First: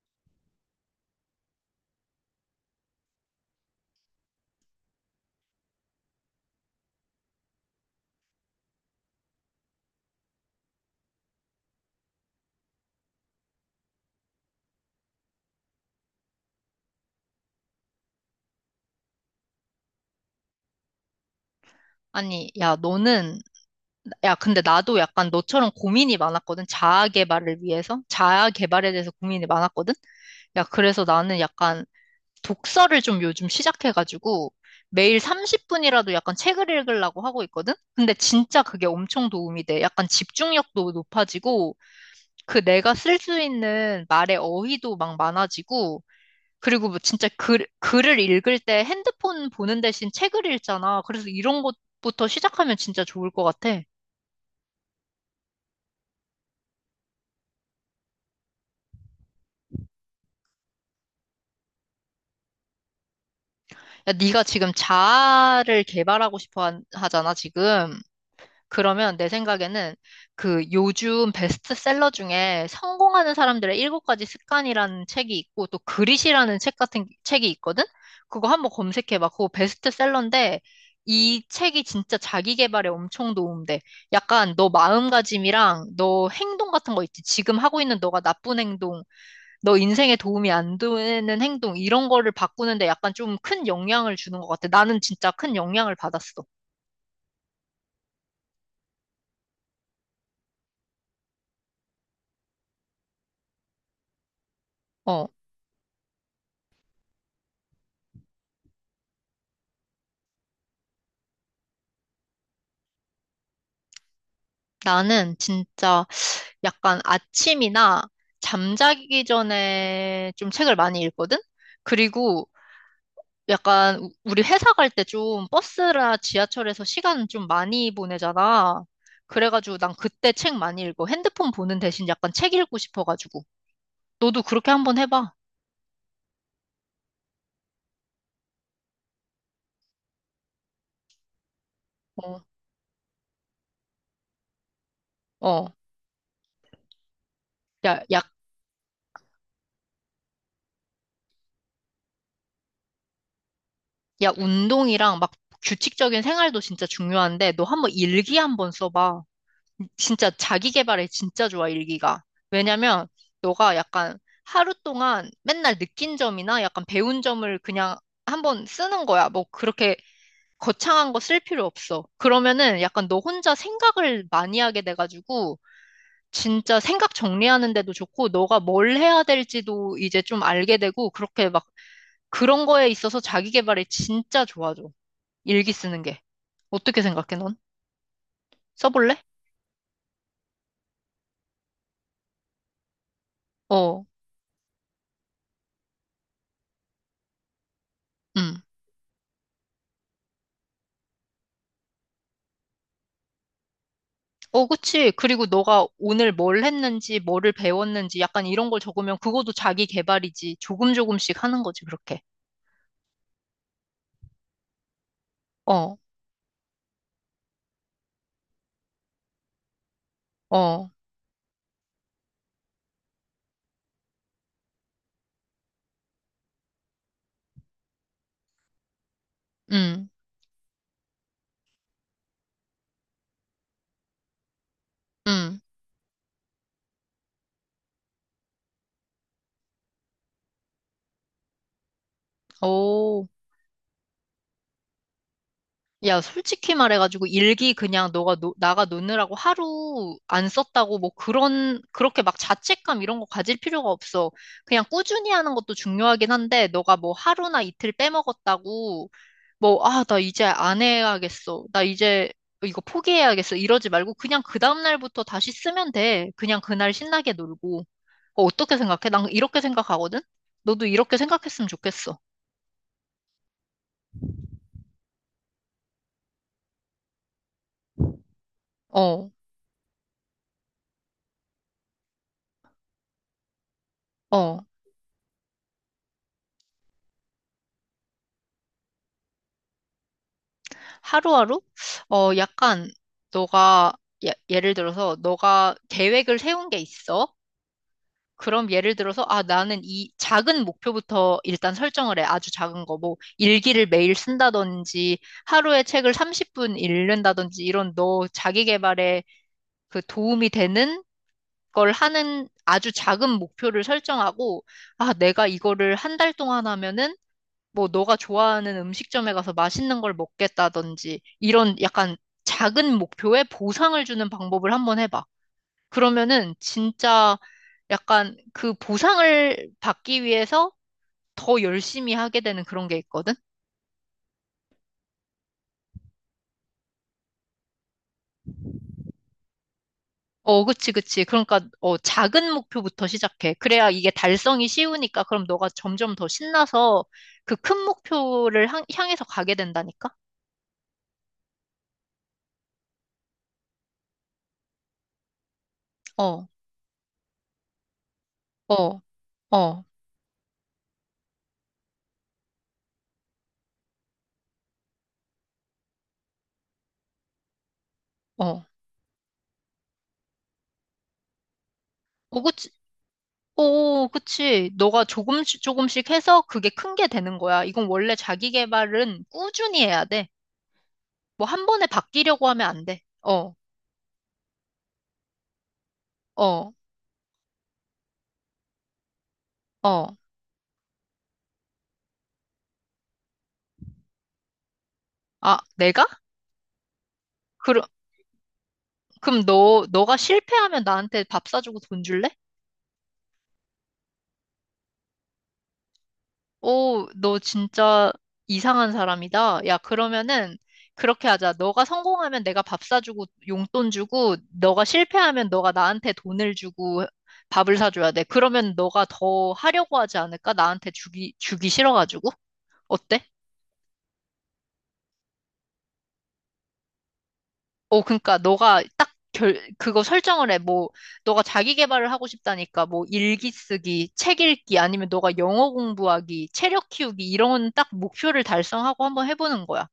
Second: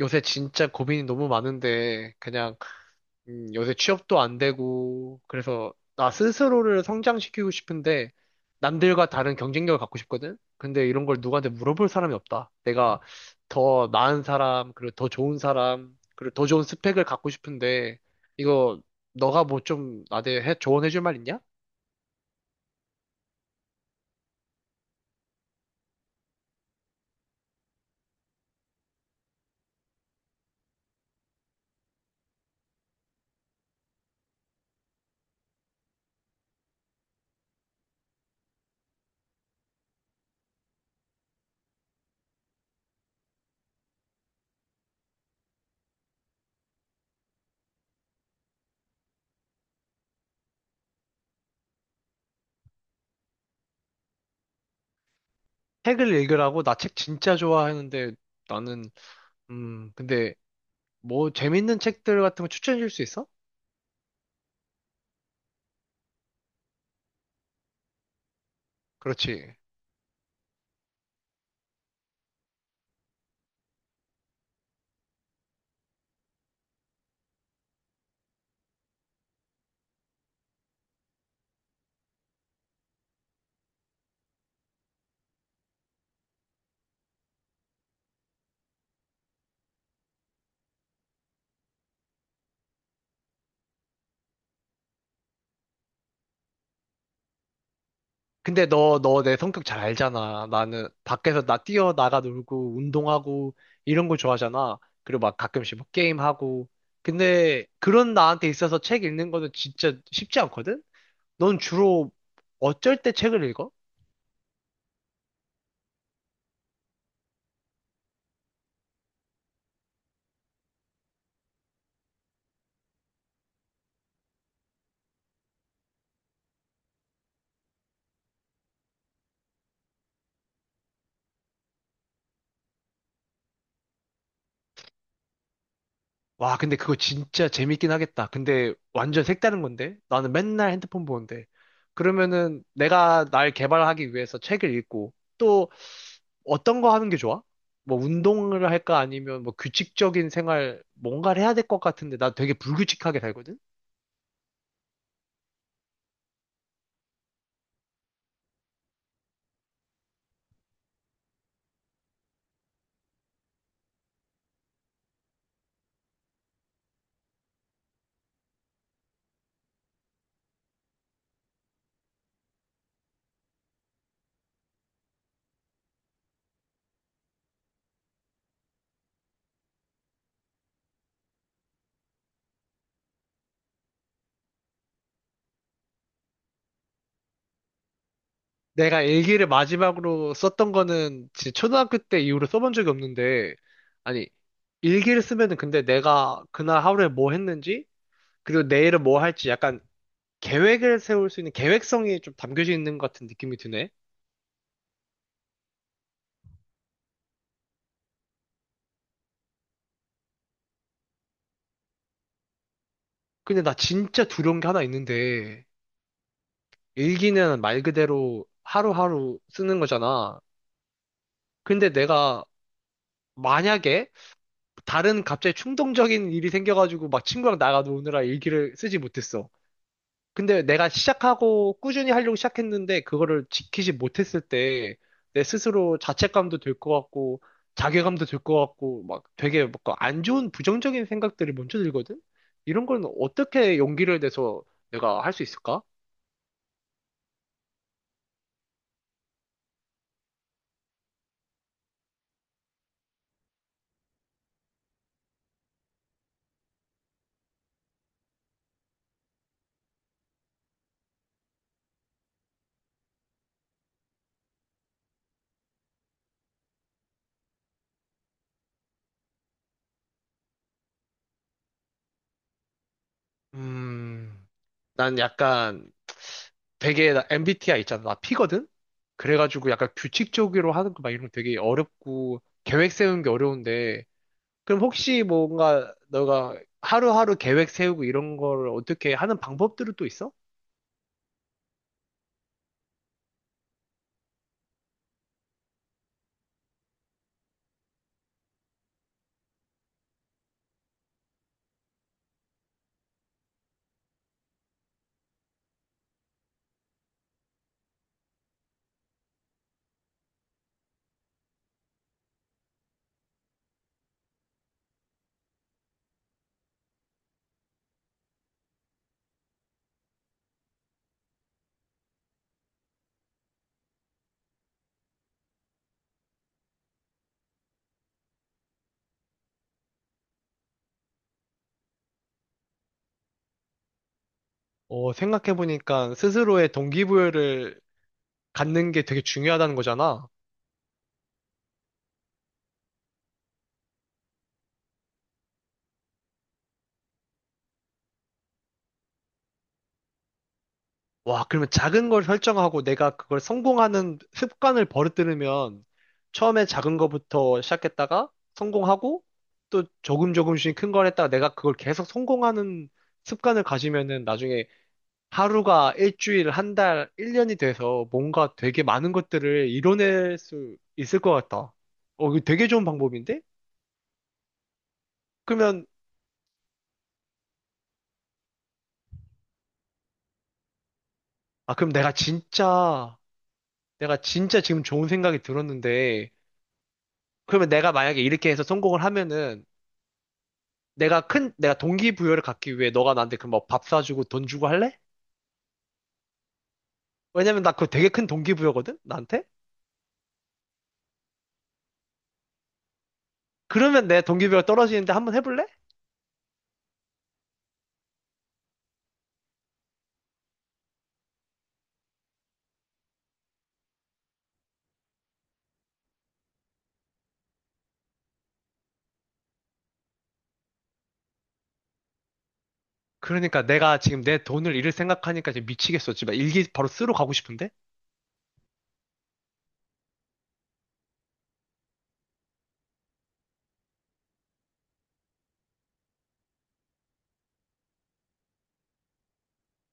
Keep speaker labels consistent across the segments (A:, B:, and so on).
A: 요새 진짜 고민이 너무 많은데, 그냥, 요새 취업도 안 되고, 그래서 나 스스로를 성장시키고 싶은데, 남들과 다른 경쟁력을 갖고 싶거든? 근데 이런 걸 누구한테 물어볼 사람이 없다. 내가 더 나은 사람, 그리고 더 좋은 사람, 그리고 더 좋은 스펙을 갖고 싶은데, 이거, 너가 뭐 좀 나한테 조언해줄 말 있냐?
B: 아니, 야, 너는, 야, 근데 나도 약간 너처럼 고민이 많았거든. 자아 개발을 위해서? 자아 개발에 대해서 고민이 많았거든? 야, 그래서 나는 약간 독서를 좀 요즘 시작해가지고 매일 30분이라도 약간 책을 읽으려고 하고 있거든? 근데 진짜 그게 엄청 도움이 돼. 약간 집중력도 높아지고 그 내가 쓸 수 있는 말의 어휘도 막 많아지고, 그리고 뭐 진짜 글을 읽을 때 핸드폰 보는 대신 책을 읽잖아. 그래서 이런 것부터 시작하면 진짜 좋을 것 같아.
A: 책을 읽으라고, 나 책 진짜 좋아하는데, 나는, 근데, 뭐, 재밌는 책들 같은 거 추천해줄 수 있어?
B: 야, 네가 지금 자아를 개발하고 싶어 하잖아, 지금. 그러면 내
A: 그렇지.
B: 생각에는 그 요즘 베스트셀러 중에 성공하는 사람들의 일곱 가지 습관이라는 책이 있고 또 그릿이라는 책 같은 책이 있거든? 그거 한번 검색해봐. 그거 베스트셀러인데 이 책이 진짜 자기 개발에 엄청 도움돼. 약간 너 마음가짐이랑 너 행동 같은 거 있지. 지금 하고 있는 너가 나쁜 행동, 너 인생에 도움이 안 되는 행동 이런 거를 바꾸는데 약간 좀 큰 영향을 주는 것 같아. 나는 진짜 큰 영향을 받았어.
A: 근데 너, 너 내 성격 잘 알잖아. 나는 밖에서 나 뛰어나가 놀고, 운동하고, 이런 거 좋아하잖아. 그리고
B: 어.
A: 막 가끔씩 막 게임하고. 근데 그런 나한테 있어서 책 읽는 거는 진짜 쉽지 않거든? 넌 주로 어쩔 때 책을 읽어?
B: 나는 진짜 약간 아침이나 잠자기 전에 좀 책을 많이 읽거든? 그리고 약간 우리 회사 갈 때 좀 버스나 지하철에서 시간 좀 많이 보내잖아. 그래가지고 난 그때 책 많이 읽어. 핸드폰 보는 대신 약간 책 읽고 싶어가지고. 너도 그렇게 한번 해봐.
A: 와, 근데 그거 진짜 재밌긴 하겠다. 근데 완전 색다른 건데? 나는 맨날 핸드폰 보는데.
B: 어,
A: 그러면은 내가 날 개발하기 위해서 책을 읽고
B: 어.
A: 또 어떤 거 하는 게 좋아? 뭐
B: 야, 야,
A: 운동을 할까? 아니면 뭐 규칙적인 생활, 뭔가를 해야 될 것 같은데 나 되게 불규칙하게 살거든?
B: 야, 운동이랑 막 규칙적인 생활도 진짜 중요한데 너 한번 일기 한번 써봐. 진짜 자기 개발에 진짜 좋아, 일기가. 왜냐면 너가 약간 하루 동안 맨날 느낀 점이나 약간 배운 점을 그냥 한번 쓰는 거야. 뭐 그렇게 거창한 거 쓸 필요 없어. 그러면은 약간 너 혼자 생각을 많이 하게 돼가지고 진짜 생각 정리하는 데도 좋고 너가 뭘 해야 될지도 이제 좀 알게 되고 그렇게 막 그런 거에 있어서 자기 개발에 진짜 좋아져. 일기 쓰는 게. 어떻게 생각해, 넌?
A: 내가
B: 써볼래?
A: 일기를 마지막으로 썼던 거는 진짜 초등학교 때 이후로 써본 적이 없는데,
B: 어.
A: 아니, 일기를 쓰면은 근데 내가 그날 하루에 뭐 했는지,
B: 음.
A: 그리고 내일은 뭐 할지 약간 계획을 세울 수 있는 계획성이 좀 담겨져 있는 것 같은 느낌이 드네.
B: 어, 그치. 그리고 너가 오늘 뭘 했는지, 뭐를 배웠는지, 약간 이런 걸 적으면 그것도 자기 개발이지. 조금 조금씩 하는 거지, 그렇게.
A: 근데 나 진짜 두려운 게 하나 있는데,
B: 어,
A: 일기는 말 그대로 하루하루 쓰는 거잖아.
B: 어,
A: 근데 내가 만약에 다른 갑자기 충동적인 일이 생겨가지고 막 친구랑 나가 노느라 일기를 쓰지 못했어.
B: 음,
A: 근데 내가 시작하고 꾸준히 하려고 시작했는데 그거를 지키지 못했을 때 내
B: 음,
A: 스스로 자책감도 들 것 같고 자괴감도 들 것 같고 막 되게 막안 좋은 부정적인 생각들이 먼저 들거든? 이런 건
B: 오.
A: 어떻게 용기를 내서 내가 할 수 있을까?
B: 야, 솔직히 말해가지고 일기 그냥 나가 놓느라고 하루 안 썼다고 뭐 그런, 그렇게 막 자책감 이런 거 가질 필요가 없어. 그냥 꾸준히 하는 것도 중요하긴 한데, 너가 뭐 하루나 이틀 빼먹었다고 뭐, 아, 나 이제 안 해야겠어. 나 이제 이거 포기해야겠어. 이러지 말고 그냥 그 다음날부터 다시 쓰면 돼. 그냥 그날 신나게 놀고. 어, 어떻게 생각해? 난 이렇게 생각하거든? 너도 이렇게 생각했으면 좋겠어.
A: 음, 난 약간 되게 나 MBTI 있잖아. 나 P거든?
B: 어,
A: 그래가지고 약간 규칙적으로 하는 거 막 이런 거 되게 어렵고 계획 세우는 게 어려운데
B: 어.
A: 그럼 혹시 뭔가 너가 하루하루 계획 세우고 이런 거를 어떻게 하는 방법들은 또 있어?
B: 하루하루? 어, 약간 너가, 예, 예를 들어서 너가 계획을 세운 게 있어. 그럼 예를 들어서, 아, 나는 이 작은 목표부터 일단 설정을 해. 아주 작은 거. 뭐, 일기를 매일 쓴다든지, 하루에 책을 30분 읽는다든지, 이런 너 자기 개발에 그 도움이 되는 걸 하는 아주 작은 목표를 설정하고, 아, 내가 이거를 한 달 동안 하면은, 뭐, 너가 좋아하는 음식점에 가서 맛있는 걸 먹겠다든지, 이런 약간 작은 목표에 보상을 주는 방법을 한번 해봐. 그러면은 진짜 약간 그 보상을 받기 위해서 더 열심히 하게 되는 그런 게 있거든?
A: 어, 생각해보니까 스스로의 동기부여를 갖는 게 되게 중요하다는 거잖아.
B: 어, 그치, 그치. 그러니까, 어, 작은 목표부터 시작해. 그래야 이게 달성이 쉬우니까 그럼 너가 점점 더 신나서 그 큰 목표를 향해서 가게 된다니까?
A: 와, 그러면 작은 걸 설정하고 내가 그걸 성공하는 습관을 버릇들으면
B: 어,
A: 처음에 작은 거부터 시작했다가
B: 어,
A: 성공하고
B: 어,
A: 또 조금 조금씩 큰 걸 했다가 내가 그걸 계속 성공하는 습관을 가지면은 나중에 하루가 일주일, 한 달, 1년이 돼서 뭔가
B: 어.
A: 되게 많은 것들을 이뤄낼 수 있을 것 같다. 어,
B: 어,
A: 이거 되게
B: 그치.
A: 좋은 방법인데?
B: 오, 그치. 너가 조금씩
A: 그러면,
B: 조금씩 해서 그게 큰 게 되는 거야. 이건 원래 자기 개발은 꾸준히 해야 돼. 뭐 한
A: 아,
B: 번에
A: 그럼
B: 바뀌려고 하면 안 돼. 어,
A: 내가 진짜 지금 좋은 생각이 들었는데,
B: 어.
A: 그러면 내가 만약에 이렇게 해서 성공을 하면은,
B: 어.
A: 내가 큰, 내가 동기부여를 갖기 위해 너가 나한테 그럼 뭐밥 사주고 돈 주고 할래?
B: 아, 내가?
A: 왜냐면 나
B: 그럼,
A: 그거 되게 큰 동기부여거든?
B: 그럼
A: 나한테?
B: 너가 실패하면 나한테 밥 사주고 돈 줄래?
A: 그러면 내 동기부여가 떨어지는데 한번 해볼래?
B: 오, 너 진짜 이상한 사람이다. 야, 그러면은 그렇게 하자. 너가 성공하면 내가 밥 사주고 용돈 주고, 너가 실패하면 너가 나한테 돈을 주고 밥을 사줘야 돼. 그러면 너가 더 하려고 하지 않을까? 나한테 주기 싫어가지고. 어때?
A: 그러니까 내가 지금 내 돈을 잃을 생각하니까 지금 미치겠어. 지금 막 일기 바로 쓰러 가고 싶은데?
B: 어, 그러니까 너가 딱 그거 설정을 해. 뭐, 너가 자기 개발을 하고 싶다니까, 뭐, 일기 쓰기, 책 읽기, 아니면 너가 영어 공부하기, 체력 키우기, 이런 딱 목표를 달성하고 한번 해보는 거야.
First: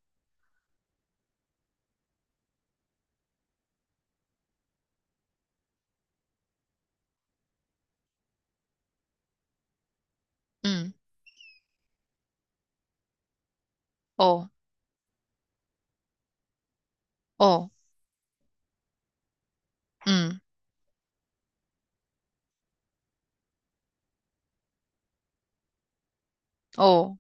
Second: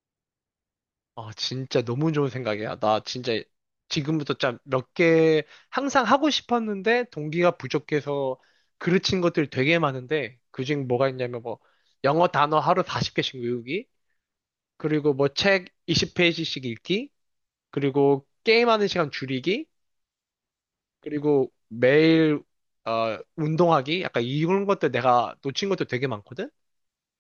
A: 아, 진짜 너무 좋은 생각이야. 나 진짜 지금부터 짠 몇 개 항상 하고 싶었는데 동기가 부족해서 그르친 것들 되게 많은데 그중에
B: 응,
A: 뭐가 있냐면 뭐 영어 단어 하루 40개씩 외우기,
B: 어,
A: 그리고 뭐 책 20페이지씩 읽기,
B: 어,
A: 그리고 게임하는 시간 줄이기,
B: 응,
A: 그리고 매일 어, 운동하기, 약간 이런 것들 내가 놓친 것도 되게 많거든?
B: 어,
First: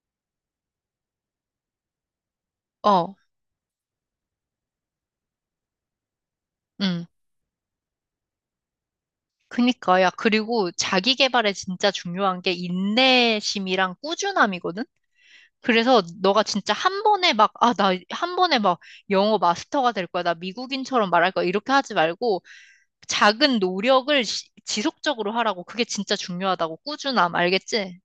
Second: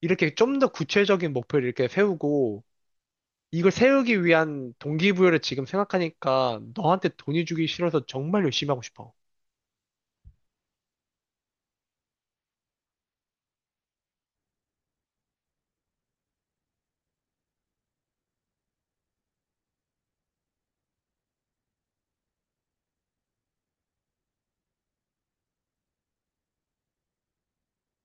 A: 이렇게 좀 더 구체적인 목표를 이렇게 세우고
B: 어,
A: 이걸 세우기 위한 동기부여를 지금 생각하니까
B: 응.
A: 너한테 돈이 주기 싫어서 정말 열심히 하고 싶어.
B: 그니까, 야, 그리고 자기 개발에 진짜 중요한 게 인내심이랑 꾸준함이거든? 그래서 너가 진짜 한 번에 막, 아, 나 한 번에 막 영어 마스터가 될 거야. 나 미국인처럼 말할 거야. 이렇게 하지 말고, 작은 노력을 지속적으로 하라고. 그게 진짜 중요하다고. 꾸준함, 알겠지?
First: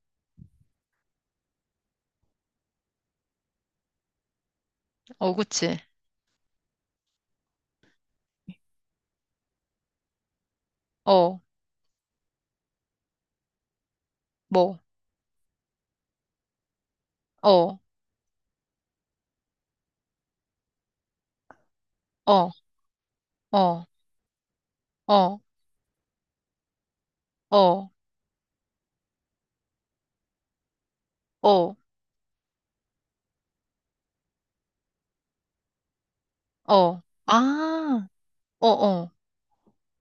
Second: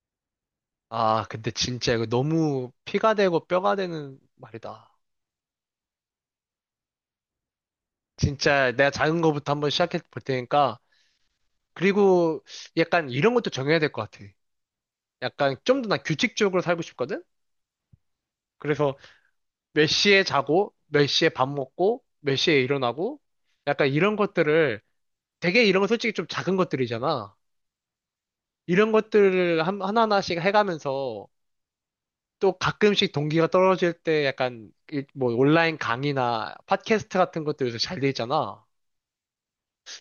A: 아, 근데 진짜 이거 너무 피가 되고 뼈가 되는 말이다.
B: 어, 그치.
A: 진짜 내가 작은 거부터 한번 시작해 볼 테니까.
B: 어,
A: 그리고 약간 이런 것도 정해야 될 것 같아.
B: 뭐,
A: 약간 좀 더 난 규칙적으로 살고 싶거든?
B: 어,
A: 그래서 몇 시에 자고, 몇 시에 밥 먹고, 몇
B: 어,
A: 시에 일어나고,
B: 어,
A: 약간 이런 것들을
B: 어,
A: 되게 이런 건 솔직히 좀 작은 것들이잖아.
B: 어,
A: 이런 것들을 하나하나씩 해가면서
B: 어,
A: 또 가끔씩 동기가 떨어질 때 약간 뭐 온라인 강의나
B: 어.
A: 팟캐스트 같은 것들 요새 잘
B: 아,
A: 돼 있잖아.
B: 어, 어,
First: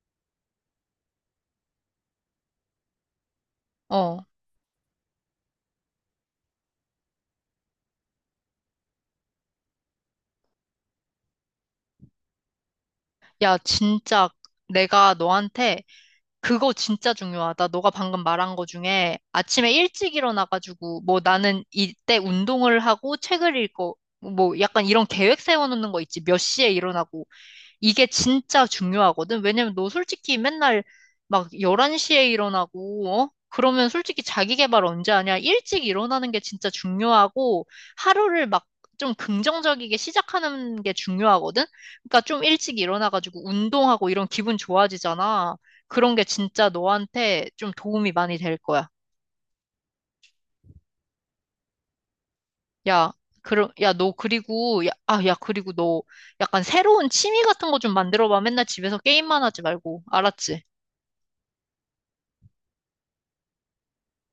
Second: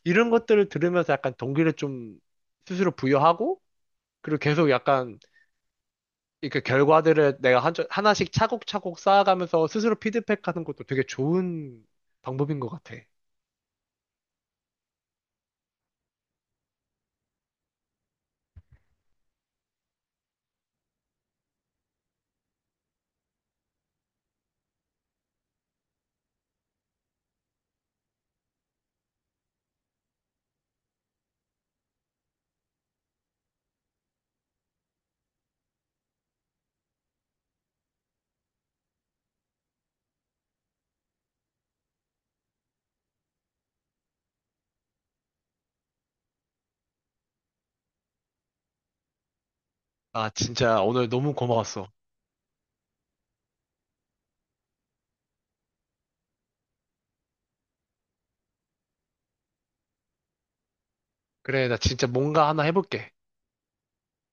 A: 이런 것들을 들으면서 약간 동기를 좀 스스로 부여하고
B: 어.
A: 그리고 계속 약간 이렇게 결과들을 내가 하나씩 차곡차곡 쌓아가면서 스스로 피드백하는 것도 되게 좋은 방법인 것 같아.
B: 야, 진짜 내가 너한테 그거 진짜 중요하다. 너가 방금 말한 거 중에 아침에 일찍 일어나가지고 뭐 나는 이때 운동을 하고 책을 읽고 뭐 약간 이런 계획 세워놓는 거 있지. 몇 시에 일어나고 이게 진짜 중요하거든. 왜냐면 너 솔직히 맨날 막 11시에 일어나고, 어? 그러면 솔직히 자기 개발 언제 하냐? 일찍 일어나는 게 진짜 중요하고, 하루를 막 좀 긍정적이게 시작하는 게 중요하거든? 그러니까 좀 일찍 일어나가지고 운동하고 이런 기분 좋아지잖아. 그런 게 진짜 너한테 좀 도움이 많이 될 거야.
A: 아, 진짜 오늘 너무 고마웠어.
B: 야, 그럼, 야, 너 그리고, 야, 아, 야, 그리고 너 약간 새로운 취미 같은 거 좀 만들어봐. 맨날 집에서 게임만 하지 말고. 알았지?
A: 그래, 나 진짜 뭔가 하나 해볼게.